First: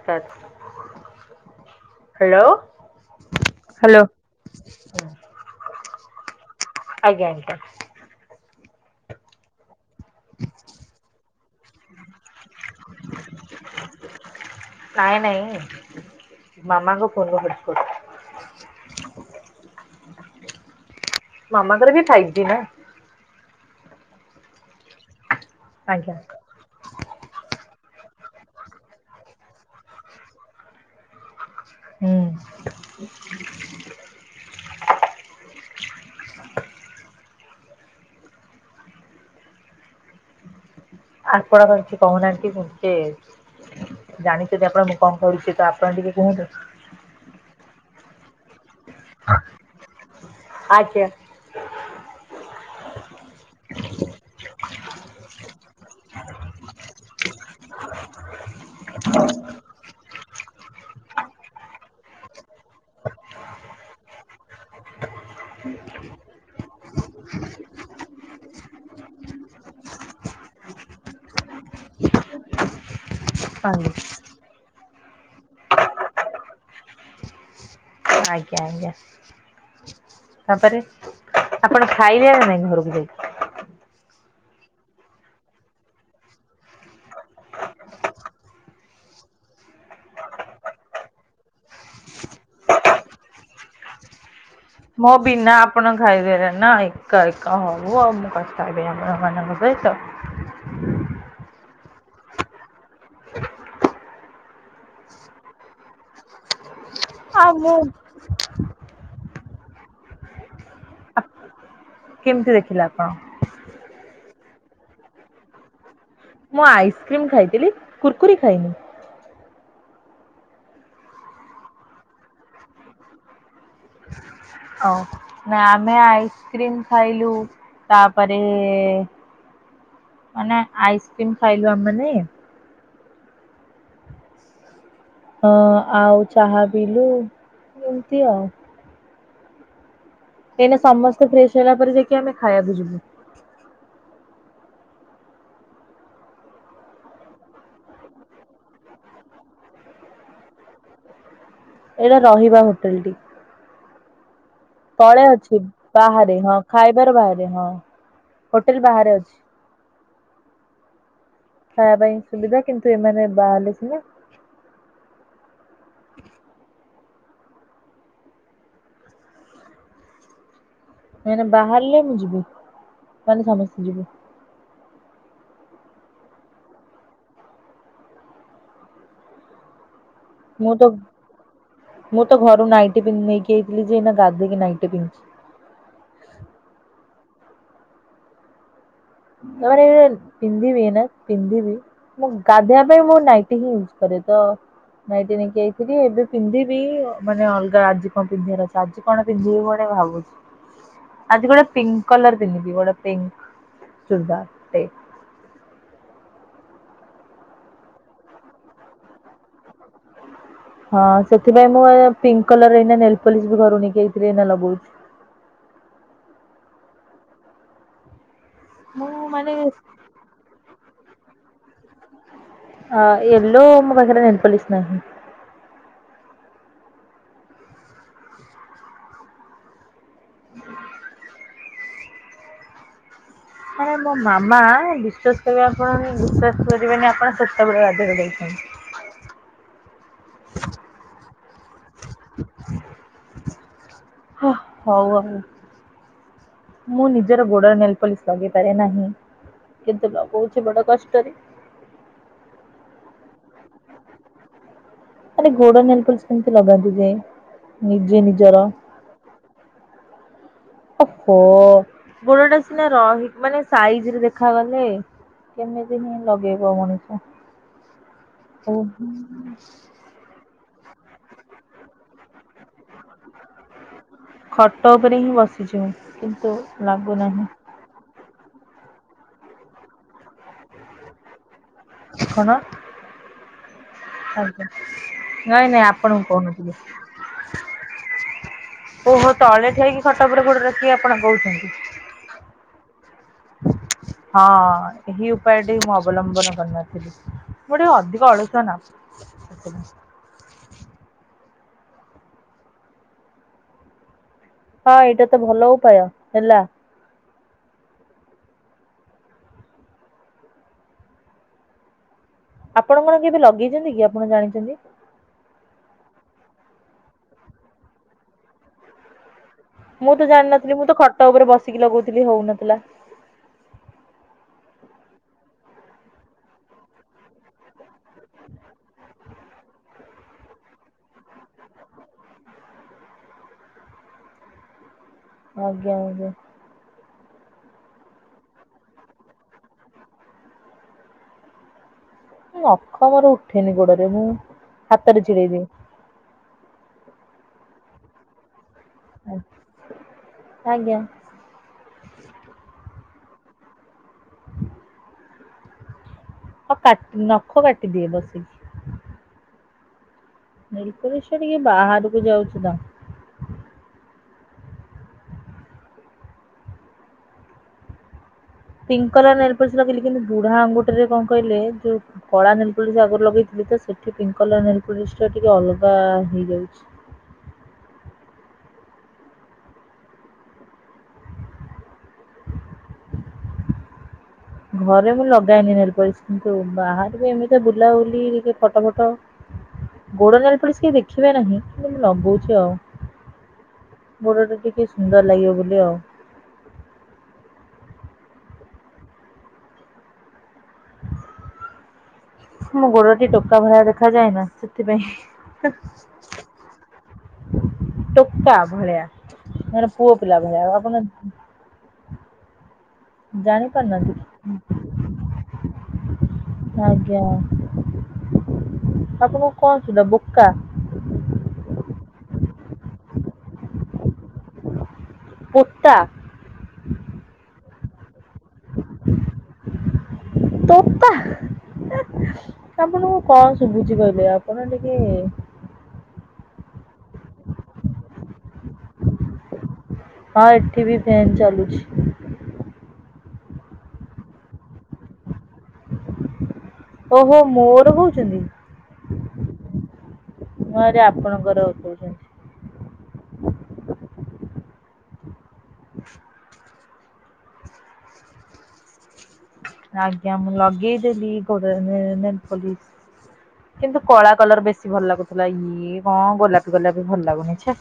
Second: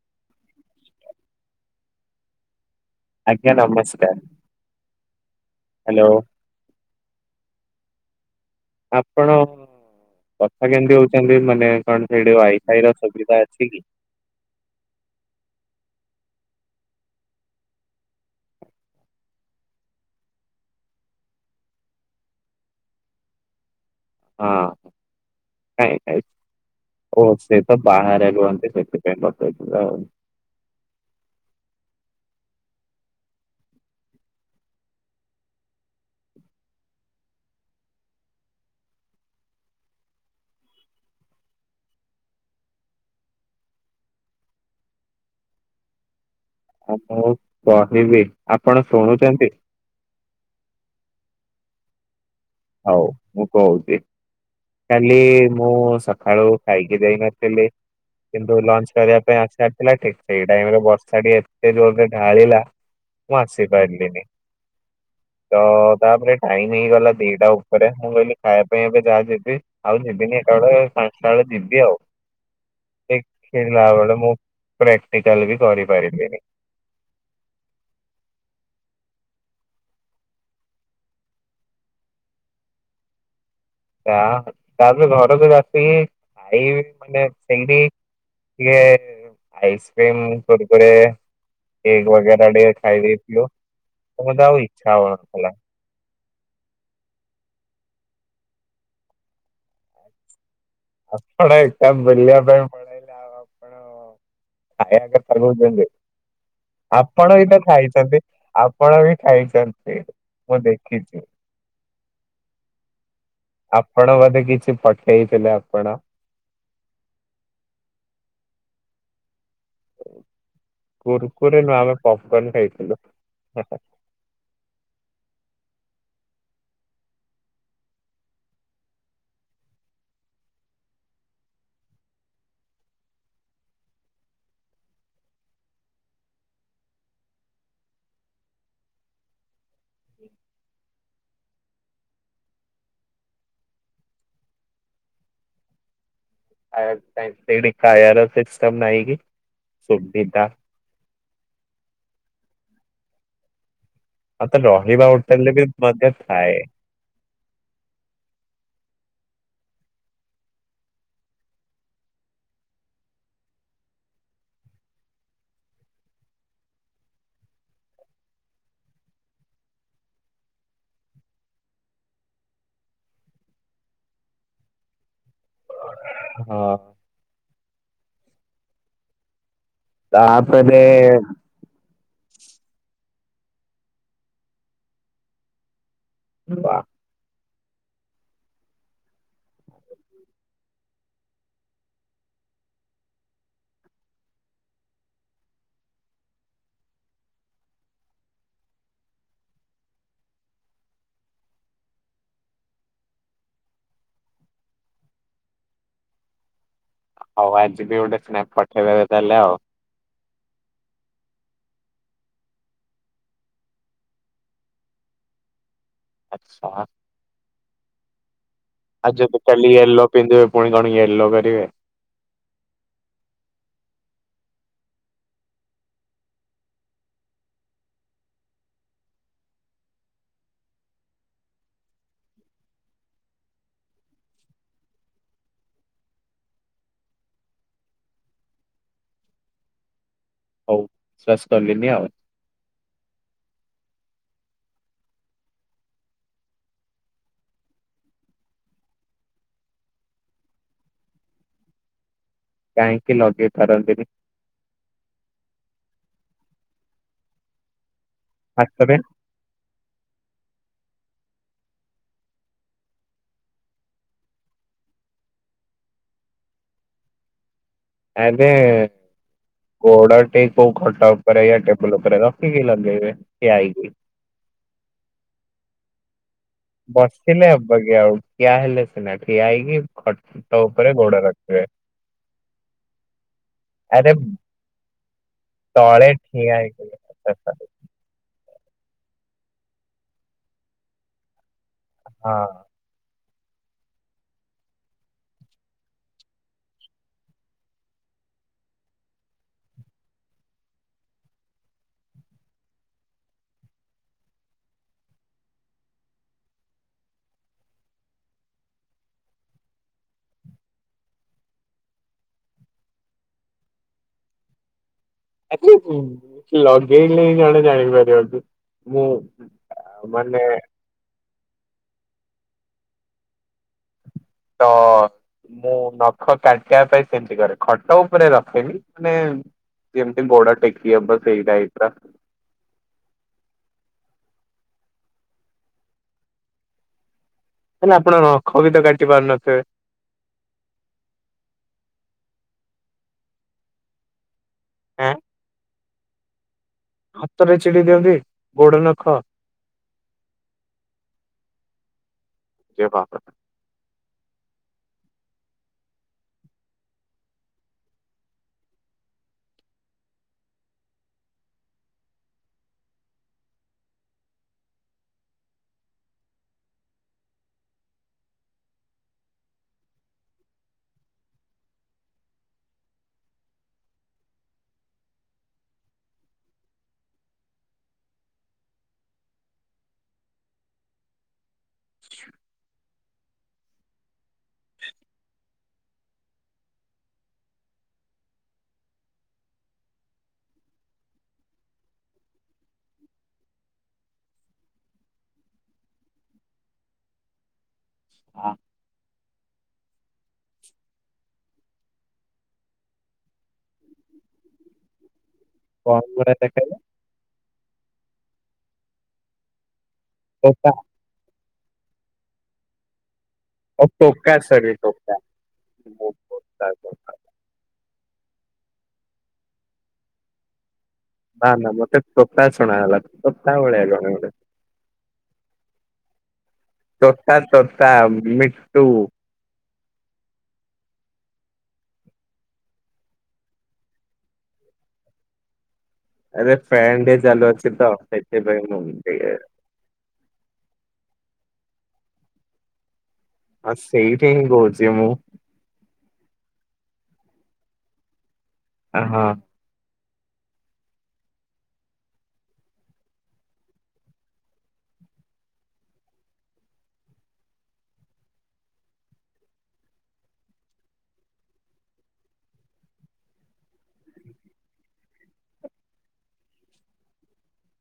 [unintelligible] Hello. ଆଜ୍ଞା ନମସ୍କାର hello. ଆଜ୍ଞା ଆଜ୍ଞା ଆପଣ କଥା କେମତି ହଉଚନ୍ତି ମାନେ କଣ ସେଇଠି ୱାଇ ଭାଇର ସୁବିଧା ଅଛି କି? ନାଇଁ ନାଇଁ ମାମାଙ୍କ ଫୋନରେ ବିଲକୁଲ। ମାମାଙ୍କର ବି ଫାଇଭ ଡି ନା। ହଁ କାଇଁ ଆଜ୍ଞା କାଇଁ ଓ ସେ ତ ବାହାରେ ରୁହନ୍ତି ସେଥିପାଇଁ ବତେଇଥିଲା ଆଉ। ହୁଁ। ଆତ ହ କିଛି କହୁନାହାତି କିି ଜାଣିଚନ୍ତି ଆପଣ ମୁଁ କଣ କରୁଛି ତ ଆପଣ ଟିକେ କୁହନ୍ତୁ। ଆଉ ମୁଁ କହିବି ଆପଣ ଶୁଣୁଚନ୍ତି ଆଜ୍ଞା। ହଉ ମୁ କହୁଚି। କାଲି ମୁଁ ସକାଳୁ ଖାଇକି ଯାଇନଥିଲି। କିନ୍ତୁ ଲଞ୍ଚ କରିବା ପାଇଁ ଆସିବାର ଥିଲା ଠିକ ସେଇ ଟାଇମରେ ବର୍ଷା ଟି ଏତେ ଜୋରରେ ଢାଳିଲା ମୁଁ ଆସିପାରିଲିନି ତ ତାପରେ ଟାଇମ ହେଇଗଲା। ଦିଟା ଉପରେ ମୁଁ କହିଲି ଖାଇବା ପାଇଁ ଏବେ ଯାହା ଯିବି। ଆଉ ଯିବିନି ଏକା ବେଳେ ପାଷ୍ଟା ବେଳେ ଯିବି ଆଉ ଏ। [unintelligible] ବେଳେ ମୁଁ ପ୍ରାକ୍ଟିକାଲ ବି କରିପାରିଲିନି। ଆଜ୍ଞା ଆଜ୍ଞା। ତାପରେ ଆପଣ ଖାଇଲେ ନା ନାଇଁ ଘରକୁ ଯାଇକି। ତା ତାପରେ ଘରକୁ ଆସିକି ଏଇ ମାନେ ସେଇଠି ଟିକେ ଆଇସ୍କ୍ରିମ୍ କୁର୍କୁରି ଏଇ ବଗେରା ଟିକେ ଖାଇଦେଇ ଥିଲୁ। ମୋର ତ ଆଉ ଇ ମୋ ବିନା ଆ ଆପଣ ଖାଇଦେଲେ ନା ଏକା ଏକା ହୋଉ ମୁଁ ଆଉ ମୁଁ କଥା ହେବିନି ଆପଣ ମାନଙ୍କ ସହିତ। ଆପଣ ଏକା ବୁଲିବା ପାଇଁ ମୋ ଯାଅ ଆପଣ। ଖାଇବା କଥା କୋଉଚନ୍ତି ଆପଣ ବି ଆଉ ତ ମୁଁ ଖାଇଚନ୍ତି। ଆପଣ ବି ଖାଇଚନ୍ତି ମୁଁ ଦେଖିଚି। କେମିତି ଦେଖିଲେ ଆପଣ? ଆପଣ ବୋଧେ କିଛି ପଠେଇଥିଲେ ଆପଣ। ମୁଁ ଆଇସ୍କ୍ରିମ୍ ଖାଇଥିଲି କୁର୍କୁରି ଖାଇନି। କୁର୍କୁରି ନା ଆମେ ପପ୍ କନ୍ ଖାଇଥିଲୁ। ହଉ ନା ଆମେ ଆଇସ୍କ୍ରିମ୍ ଖାଇଲୁ ତାପରେ ମାନେ ଆଇସ୍କ୍ରିମ୍ ଖାଇଲୁ ଆମେ ମାନେ। ହଁ ଆଉ ଚାହା ପିଇଲୁ ଏମତି ଆଉ। ଏଇନେ ସମସ୍ତେ ଫ୍ରେଶ ହେଲା ପରେ ଯାଇକି ଆମେ ଖାଇବାକୁ ଯିବୁ। ସେ ଟାୟର ସିଷ୍ଟଟମ ନାହିଁ କି ସୁବିଦା। ଏଇରା ରହିବା ହୋଟେଲ ଟି। [unintelligible] ରହି। ତଳେ ଅଛି ବାହାରେ ହଁ ଖାଇବାର ବାହାରେ ହଁ ହୋଟେଲ ବାହାରେ ଅଛି। ଖାଇବା ପାଇଁ ସୁବିଧା କିନ୍ତୁ ଏମାନେ ବାହାରିଲେ ସିନା। ସେମାନେ ବାହାରିଲେ ମୁଁ ଯିବି ମାନେ ସମସ୍ତେ ଯିବୁ। ହଁ। ମୁଁ ତାପରେ ତ ମୁଁ ତ ଘରୁ ନାଇଟି ପିନ୍ଧି ନେଇକି ଥିଲି ଯେ ଏନା ଗାଧେଇକି ନାଇଟି ପିନ୍ଧିଚି। [unintelligible] [unintelligible] ପିନ୍ତି ବିନା ପିନ୍ତି ବି। ମୁଁ ଗାଧୋଇବା ପାଇଁ ମୁଁ ନାଇଟି ହିଁ ୟୁଜ୍ କରେ ତ ନାଇଁଟି ନେଇକି ଯାଇଥିବି ଏବେ ପିନ୍ଧିବି ମାନେ ଅଲଗା ଆଜି କଣ ପିନ୍ଧିବାର ଅଛି ଆଜି କଣ ପିନ୍ଧିବି ମୁଁ ଏଟା ଭାବୁ ଆଜି ଗୋଟେ ପିଙ୍କ୍ କଲର ପିନ୍ଧିବି ଗୋଟେ ପିଙ୍କ୍ ସୁଲଧାର ଟ [unintelligible] ହଉ ଆଜି ବି ଗୋଟେ ସ୍ନାପ ପଠେଇ ଦେବେ ତାହେଲେ ଆଉ ହଁ ସେଥିପାଇଁ ମୁଁ ପିଙ୍କ୍ କଲର ଏଇନା ନେଲ୍ ପଲିସ ବି ଘରୁ ନେଇକି ଆଇଥିଲି ଏଇନେ ଲଗଉଚି। ଆଚ୍ଛା। ଆଜି ମୁଁ ଯଦି ମାନେ ଖାଲି ୟେଲୋ ପିନ୍ଧିବେ ପୁଣି କଣ ୟେଲୋ କରିବେ। ଅ ୟଲୋ ମୋ ପାଖରେ ନେଲପଲିସ ନାହିଁ। ହଁ [unintelligible] ଆ ମୋ ମାମା ବିଶ୍ଵାସ କରିବେ ଆପଣ ବିଶ୍ଵାସ କରିବେନି ଆପଣ ସେତେବେଳେ ଗାଧେଇ ଯାଇଛନ୍ତି। ବିଶ୍ଵାସ କଲିନି ଆଉ। ହ ହଉ ହଉ। ମୁଁ ନିଜର ଗୋଡରେ ନେଲପଲିସ ଲଗେଇପାରେ ନାହିଁ। କିନ୍ତୁ ଲଗଉଚି ବଡ କଷ୍ଟରେ। କାହିଁକି ଲଗେଇ ପାରନ୍ତିନି? ଖାଲି ଗୋଡ ନେଲପଲିସ କେମିତି ଲଗାନ୍ତି ଯେ ନିଜେ ନିଜେ। ହାତରେ। ଓହୋ ଗୋଡଟା ସିନା ରହି ମାନେ ସାଇଜ଼ ରେ ଦେଖାଗଲେ। କେମିତିିନି ଲଗେଇବ ମଣିଷ। ଆମେ ଗୋଡ ଟି କୋଉ ଖଟ ଉପରେ ୟେ ଟେବଲ ଉପରେ ର କି କି ଲଗେଇ ବେ ଠିଆ ହେଇକି। ଖଟ ଉପରେ ହିଁ ବସିଛୁ କିନ୍ତୁ ଲାଗୁନାହିଁ। ବସିଲେ ହବ ଅବାଗି ଆଉ ଠିଆ ହେଲେ ସିନା ଠିଆ ହେଇକି ଖଟ ଉପରେ ଗୋଡ ରଖିବେ। କଣ? ଆରେ ଆଜ୍ଞା ନାଇଁ ନାଇଁ ତଳେ ଆପଣଙ୍କୁ କହୁ ନ ଠିଆ ହେଇକି ଥିଲି। ଓହୋ ତଳେ ଠିଆହେଇକି ଖଟ ଉପରେ ଗୋଡ ରଖିକି ଆପଣ କହୁଛନ୍ତି। ହଁ। ହଁ ଏହି ଉପାୟଟି ମୁଁ ଅବଲମ୍ବନ କରିନଥିଲି। ମୁଁ ଟିକେ ଅଧିକ ଅଳସୁଆନା ସେଥିପାଇଁ। ହଁ ଏଇଟା ତ ଭଲ ଉପାୟ ହେଲା। ଆପଣ କଣ କେବେ ଲଗେଇଛନ୍ତି କି ଆପଣ ଜାଣିଛନ୍ତି? [unintelligible] ଲଗେଇଲେ ହିଁ ଜଣେ ଜାଣି ପାରିବ କି ମୁଁ ମୁଁ ତ ମାନେ ଜାଣିନଥିଲି ମୁଁ ତ ଖଟ ଉପରେ ବସିକି ଲଗଉଥିଲି ହଉନଥିଲା। ତ ମୁଁ ନଖ କାଟିବା ପାଇଁ ସେମିତି କରେ। ଖଟ ଉପରେ ରଖେନି ମାନେ ଯେମିତି ଗୋଡ ଟେକି ହବ ସେଇ ଟାଇପ ର। ଆଜ୍ଞା ଆଜ୍ଞା। ହେଲେ ଆପଣ ନଖବି ତ କାଟି ପାରୁନଥିବେ? ନଖ ମୋର ଉଠେନି ଗୋଡରେ ମୁଁ ଆଁ ହାତରେ ଛିଡେଇ ଦିଏ। ହାତରେ ଚଛିଡେଇ ଦିଅନ୍ତି ଗୋଡ ନଖ। ଆ ଆଜ୍ଞା। [unintelligible] ହଁ କାଟ ନଖ କାଟିଦିଏ ବସିକି। ନୀଲକଶ ଟିକେ ବାହାରକୁ ଯାଉଛି ତ। ପିଙ୍କ୍ କଲର ନେଲପଲିସ ଲଗେଇଲି କିନ୍ତୁ ବୁଢା ଆଙ୍ଗୁଠିରେ କଣ କହିଲେ ଯୋଉ କଳା ନେଲପଲିସ ଆଗରୁ ଲଗେଇଥିଲି ତ ସେଠି ପିଙ୍କ କଲର ନେଲପଲିସ ଟା ଟିକେ ଅଲଗା ହେଇଯାଉଛି। [inaudible] ଘରେ ମୁଁ ଲ ଲଗାଏନି ନେଲପଲିସ କିନ୍ତୁ ବାହାରକୁ ଏମିତି ବୁଲାବୁଲି ଟିକେ ଫଟ ଫଟ ଗୋଡ ନେଲପଲିସ କେହି ଦେଖିବେ ନାହିଁ କିନ୍ତୁ ମୁଁ ଲଗଉଛି ଆଉ। ଗୋଡ଼ଟା ଟିକେ ସୁନ୍ଦର ଲାଗିବ ବୋଲି ଆଉ। ହଁ। ମୋ ଗୋଡଟା ଟିକେ ଟୋକା ଭଳିଆ ଦେଖାଯାଏ ନା ସେଥିପାଇଁ। କଣ ଗୁରା ଦେଖାଇଲେ ଟୋକା ଭଳିଆ ମାନେ ପୁଅ ପିଲା ଭଳିଆ ଆଉ ଆପଣ ଜାଣି ଓ ପାରୁନାହାନ୍ତି କି? ଟୋକା ସରି ଟୋକା ବୋ ଆଜ୍ଞା ଆପଣଙ୍କୁ କଣ ସୁଲା ବୋକା? ନା ନା ମତେ ତୋଟା ଶୁଣାହେଲା ସୋତା ଭଳିଆ [unintelligible] କୁତ୍ତା। ତୋଟା ତୋଟା ମିଟୁ। ତୋତା ଆପଣଙ୍କୁ କଣ ଶୁଭୁଛି କହିଲେ ଆପଣ ଟିକେ ଆରେ ଫ୍ରେଣ୍ଡଏ ଚାଲୁ ଅଛି ତ ସେଥିପାଇଁ ମୁଁ ଟିକେ ହଁ ଏଠି ବି ଫ୍ୟାନ୍ ଚାଲୁଛି। ହଁ ସେଇଟା ହିଁ କହୁଛି ମୁଁ। ଓହୋ ମୋର ହୋଉଛନ୍ତି। ହଁ। [unintelligible] ଆପଣଙ୍କର କହୁଛନ୍ତି। [inaudible] ଆଜ୍ଞା। ମୁଁ ଲଗେଇଦେଲି ଗୋଡ଼ରେ ନେଲପଲିଶ। କିନ୍ତୁ କଳା କଲର ବେଶୀ ଭଲ ଲାଗୁଥିଲା। ଇଏ କଣ ଗୋଲାପୀ ଗୋଲାପି ଭଲ ଲାଗୁନି ଛେ।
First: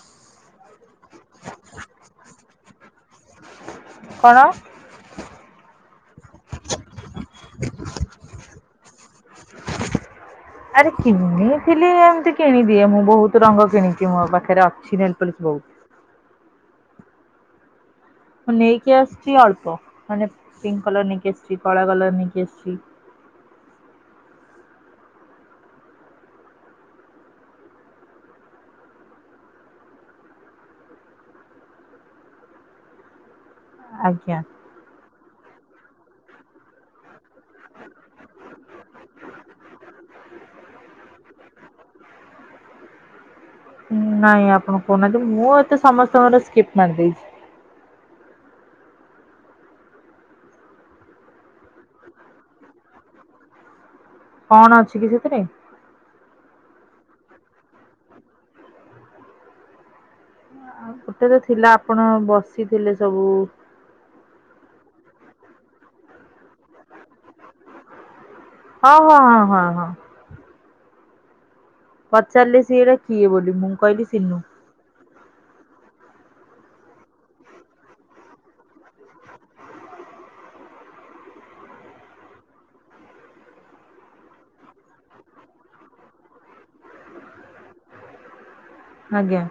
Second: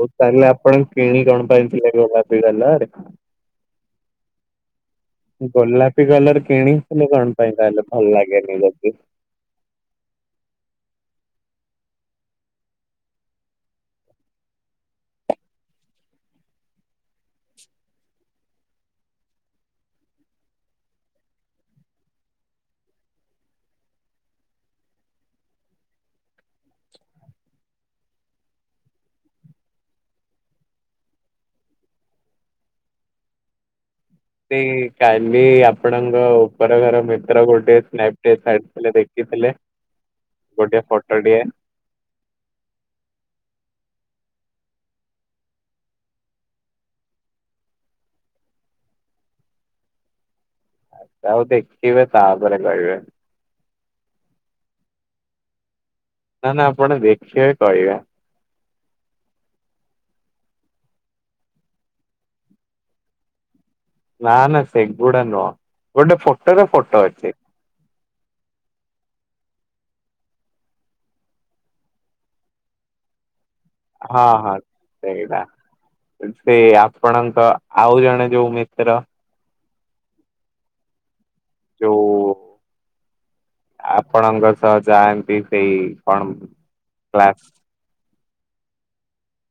ହଉ ତାହେଲେ ଆପଣ କିଣି କଣ ପାଇଁଥିଲେ ଗୋଲାପି କଲର? କଣ? ଗୋଲାପୀ କଲର କିଣିିଥିଲେ କଣ ପାଇଁ ତାହଲେ ଭଲ ଲାଗେନି ଯଦି? [inaudible] ଆରେ କିଣିଥିଲି ଏମିତି କିଣିଦିଏ ମୁଁ। ବହୁତ ରଙ୍ଗ କିଣିଚି ମୋ ପାଖରେ ଅଛି ନେଲପାଲିଶ ବହୁତ। ହଁ ନେଇକି ଆସିଛି ଅଳ୍ପ। ମାନେ ପିଙ୍କ କଲର ନେଇକି ଆସିଛି। କଳା କଲର ନେଇକି ଆସିଛି। ଆଜ୍ଞା। ହେ କାଲି ଆପଣଙ୍କ ଉପର ଘର ମେ ର ଗୋଟେ ସ୍ନେକଟେ [unintelligible] ଦେଖିଥିଲେ ଗୋଟେ ଫଟୋଟିଏ [inaudible] ନାଇଁ ଆପଣ କହୁନାହାନ୍ତି? ମୁଁ ଏତେ ସମସ୍ତଙ୍କର ସ୍କିପ୍ ମାରିଦେଇଛି। ତାକୁ ଦେଖିବେ ତାପରେ କହିବେ। କଣ ଅଛି କି ସେଥିରେ? ନା ନା ଆପଣ ଦେଖିବେ କହିବେ। ଆଉ ଗୋଟେ ତ ଥିଲା ଆପଣ ବସିଥିଲେ ସବୁ। ନା ନା ସେଗୁଡା ନୁହଁ। ଗୋଟେ ଫୋଟୋରେ ଫୋଟୋ ଅଛି। ହଁ ହଁ ହଁ ହଁ ହଁ। ପଚାରିଲେ ସିଏ ଏରା କିଏ ବୋଲି ମୁଁ? କହିଲି ହଁ ସିନୁ ହଁ। ସେଇରା। ସେ ଆପଣଙ୍କ ଆଉ ଜଣେ ଯୋଉ ମିତ୍ର ଯୋଉ ଆପଣଙ୍କ ସହ ଯାଆନ୍ତି ସେଇ କଣ କ୍ଲାସ। ଆଜ୍ଞା।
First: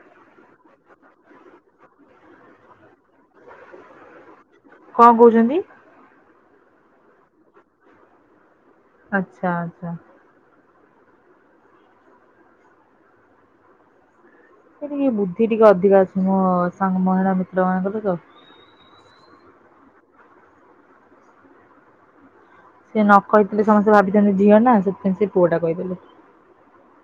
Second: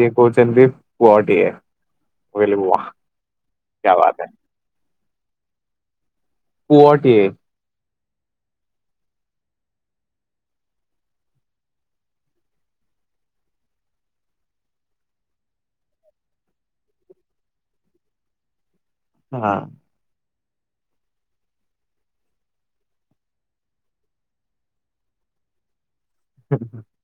ସିଏ କହୁଛନ୍ତି ପୁଅଟିଏ। ମୁଁ କହିଲି ୱା କ୍ୟା ବାାତ ହେ। କଣ କହୁଛନ୍ତି? ପୁଅଟିଏ। ଆଚ୍ଛା ଆଚ୍ଛା। ସେ ଟିକେ ବୁଦ୍ଧି ଟିକେ ଅଧିକା ଅଛି ମୋ ସାଙ୍ଗ ମହିଳା ମିତ୍ର ମାନଙ୍କର ତ। ହଁ। ସେ ନ କହିଥିଲେ ସମସ୍ତେ ଭାବିଥାନ୍ତେ ଝିଅ ନା। ସେଥିପାଇଁ ସେ ପୁଅଟା କହିଦେଲେ। [inaudible]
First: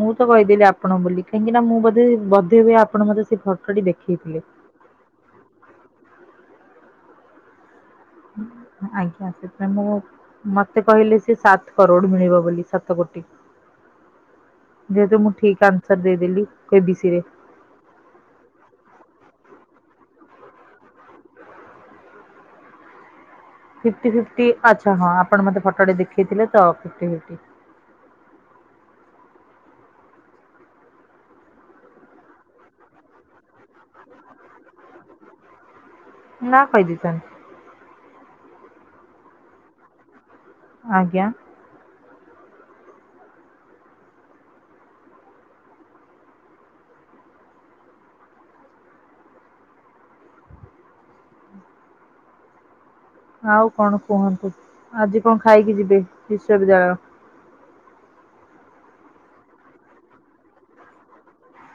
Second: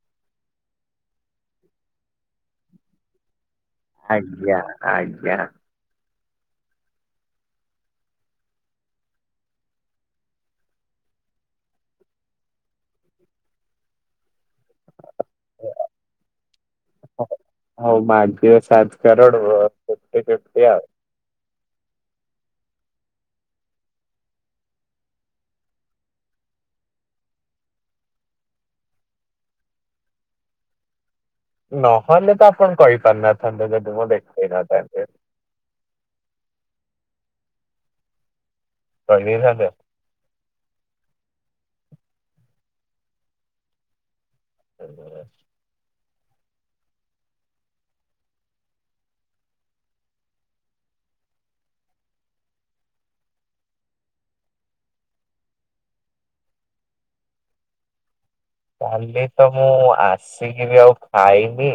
ମୁଁ ତ କହିଦେଲି ଆପଣ ବୋଲି। କାହିଁକି ନା ମୁଁ ବୋଧେ ବୋଧେ ହୁଏ ଆପଣ ମତେ ସେ ଫଟୋଟି ଦେଖ ଆଜ୍ଞା, ଆଜ୍ଞା। ଆଜ୍ଞା ସେଥିପାଇଁ ମୋ ମତେ କହିଲେ ସେ ସାତ କରୋଡ ମିଳିବ ବୋଲି ସାତ କୋଟି। ଯେହେତୁ ମୁଁ ଠିକ ଆନ୍ସର ଦେଇ ଦେଲି କେବିସିରେ। ହଉ ମାଗିବ ସାତ କରୋଡ଼ ଓ ଫିଫଟି- ଫିଫଟି ଆଉ। ଫିଫଟି- ଫିଫଟି ଆଚ୍ଛା ହଁ, ଆପଣ ମୋତେ ଫଟୋଟା ଦେଖେଇଥିଲେ ତ ଫିଫଟି- ଫିଫଟି। ନହେଲେ ତ ଆପଣ କହି ପାରିନଥାନ୍ତେ ଯଦି ମୁଁ ଦେଖେଇ ନଥାନ୍ତି। ନା କହିଦେଇ ଥାନ୍ତି। [unintelligible] ଆଜ୍ଞା। [inaudible] ଆଉ କଣ କୁହନ୍ତୁ ଆଜି କଣ ଖାଇକି ଯିବେ ବିଶ୍ଵ ବିଦ୍ୟାଳୟ। କାଲି ତ ମୁଁ ଆସିକିିରି ଆଉ ଖାଇନି।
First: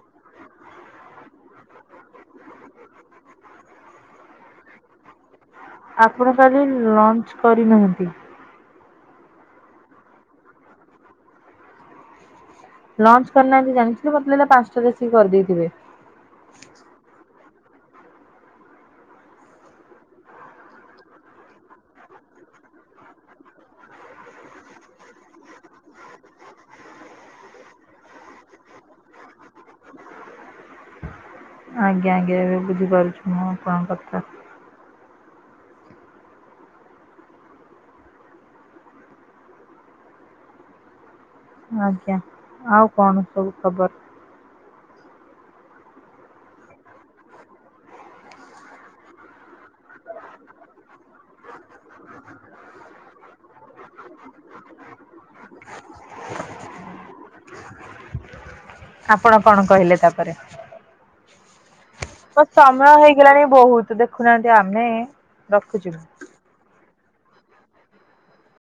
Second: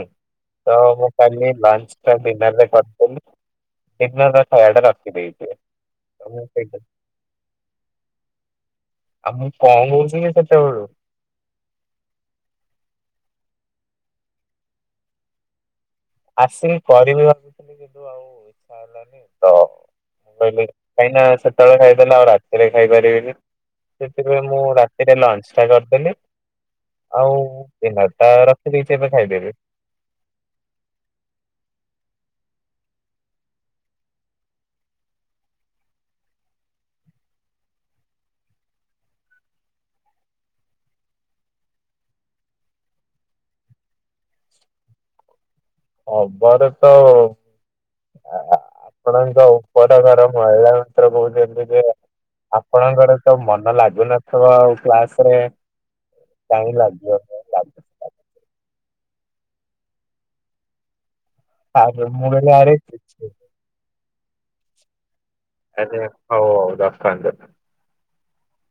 ତ ମୁଁ କରିଲି ଲଞ୍ଚ ଟା ଡିନରରେ କରିଦେଲି। ଡିନର ଟା ଯାଉ ଏଇଟା ରଖିଦେଇଥିବେ। ଆପଣ କାଲି ଲଞ୍ଚ କରିନାହାନ୍ତି। ଆଉ ମୁଁ କଁ କହୁଛି କି ସେତେବେଳୁ। ଲଞ୍ଚ କରିନାହାନ୍ତି ଜଣିଥିଲି ମତେ ଲାଗିଲା ପାଞ୍ଚଟାରେ ଆସିକି କରି ଦେଇଥିବେ। ଆସିବି କରିବି ଭାବୁଥିଲି କିନ୍ତୁ ଆଉ ଇଛା ହେଲାନି ତ। ବୋଇଲେ କାହିଁକିନା ସତବେଳେ ଖାଇଦେଲେ ଆଉ ରାତିରେ ଖାଇପାରିବିନି। ସେଥିପାଇଁ ମୁଁ ରାତିରେ ଲଞ୍ଚ ଟା କରିଦେଲି। ଆଉ ଡିନର ଟା ରଖି ଦେଇଛି ଏବେ ଖାଇଦେବି। ଆଜ୍ଞା ଆଜ୍ଞା ଏବେ ବୁଝିପାରୁଛୁ ମୁଁ ଆପଣଙ୍କ କଥା। ଆଜ୍ଞା ଆଉ କଣ ସବୁ ଖବର। ଖବର ତ। ଆପଣଙ୍କ ଉପର ଘର ମହିଳା ମିତ୍ର କହୁଛନ୍ତି ଯେ। ଆପଣଙ୍କର ତ ମନ ଲାଗୁନଥିବ ଆଉ କ୍ଲାସ ରେ। ଟାଇମ ଲାଗିବ ଟାଇମ୍ ଲାଗୁ। ଆପଣ କଣ କହିଲେ ତାପରେ। ତା ପରେ ମୁଁ। ତ କହିଲି ଆରେ ସମୟ କିଛି ହେଇଗଲାଣି ବହୁତ ଦେଖୁନାହାନ୍ତି ଆମେ। ଆରେ ରଖୁଛୁ। ହଉ ହଉ [unintelligible]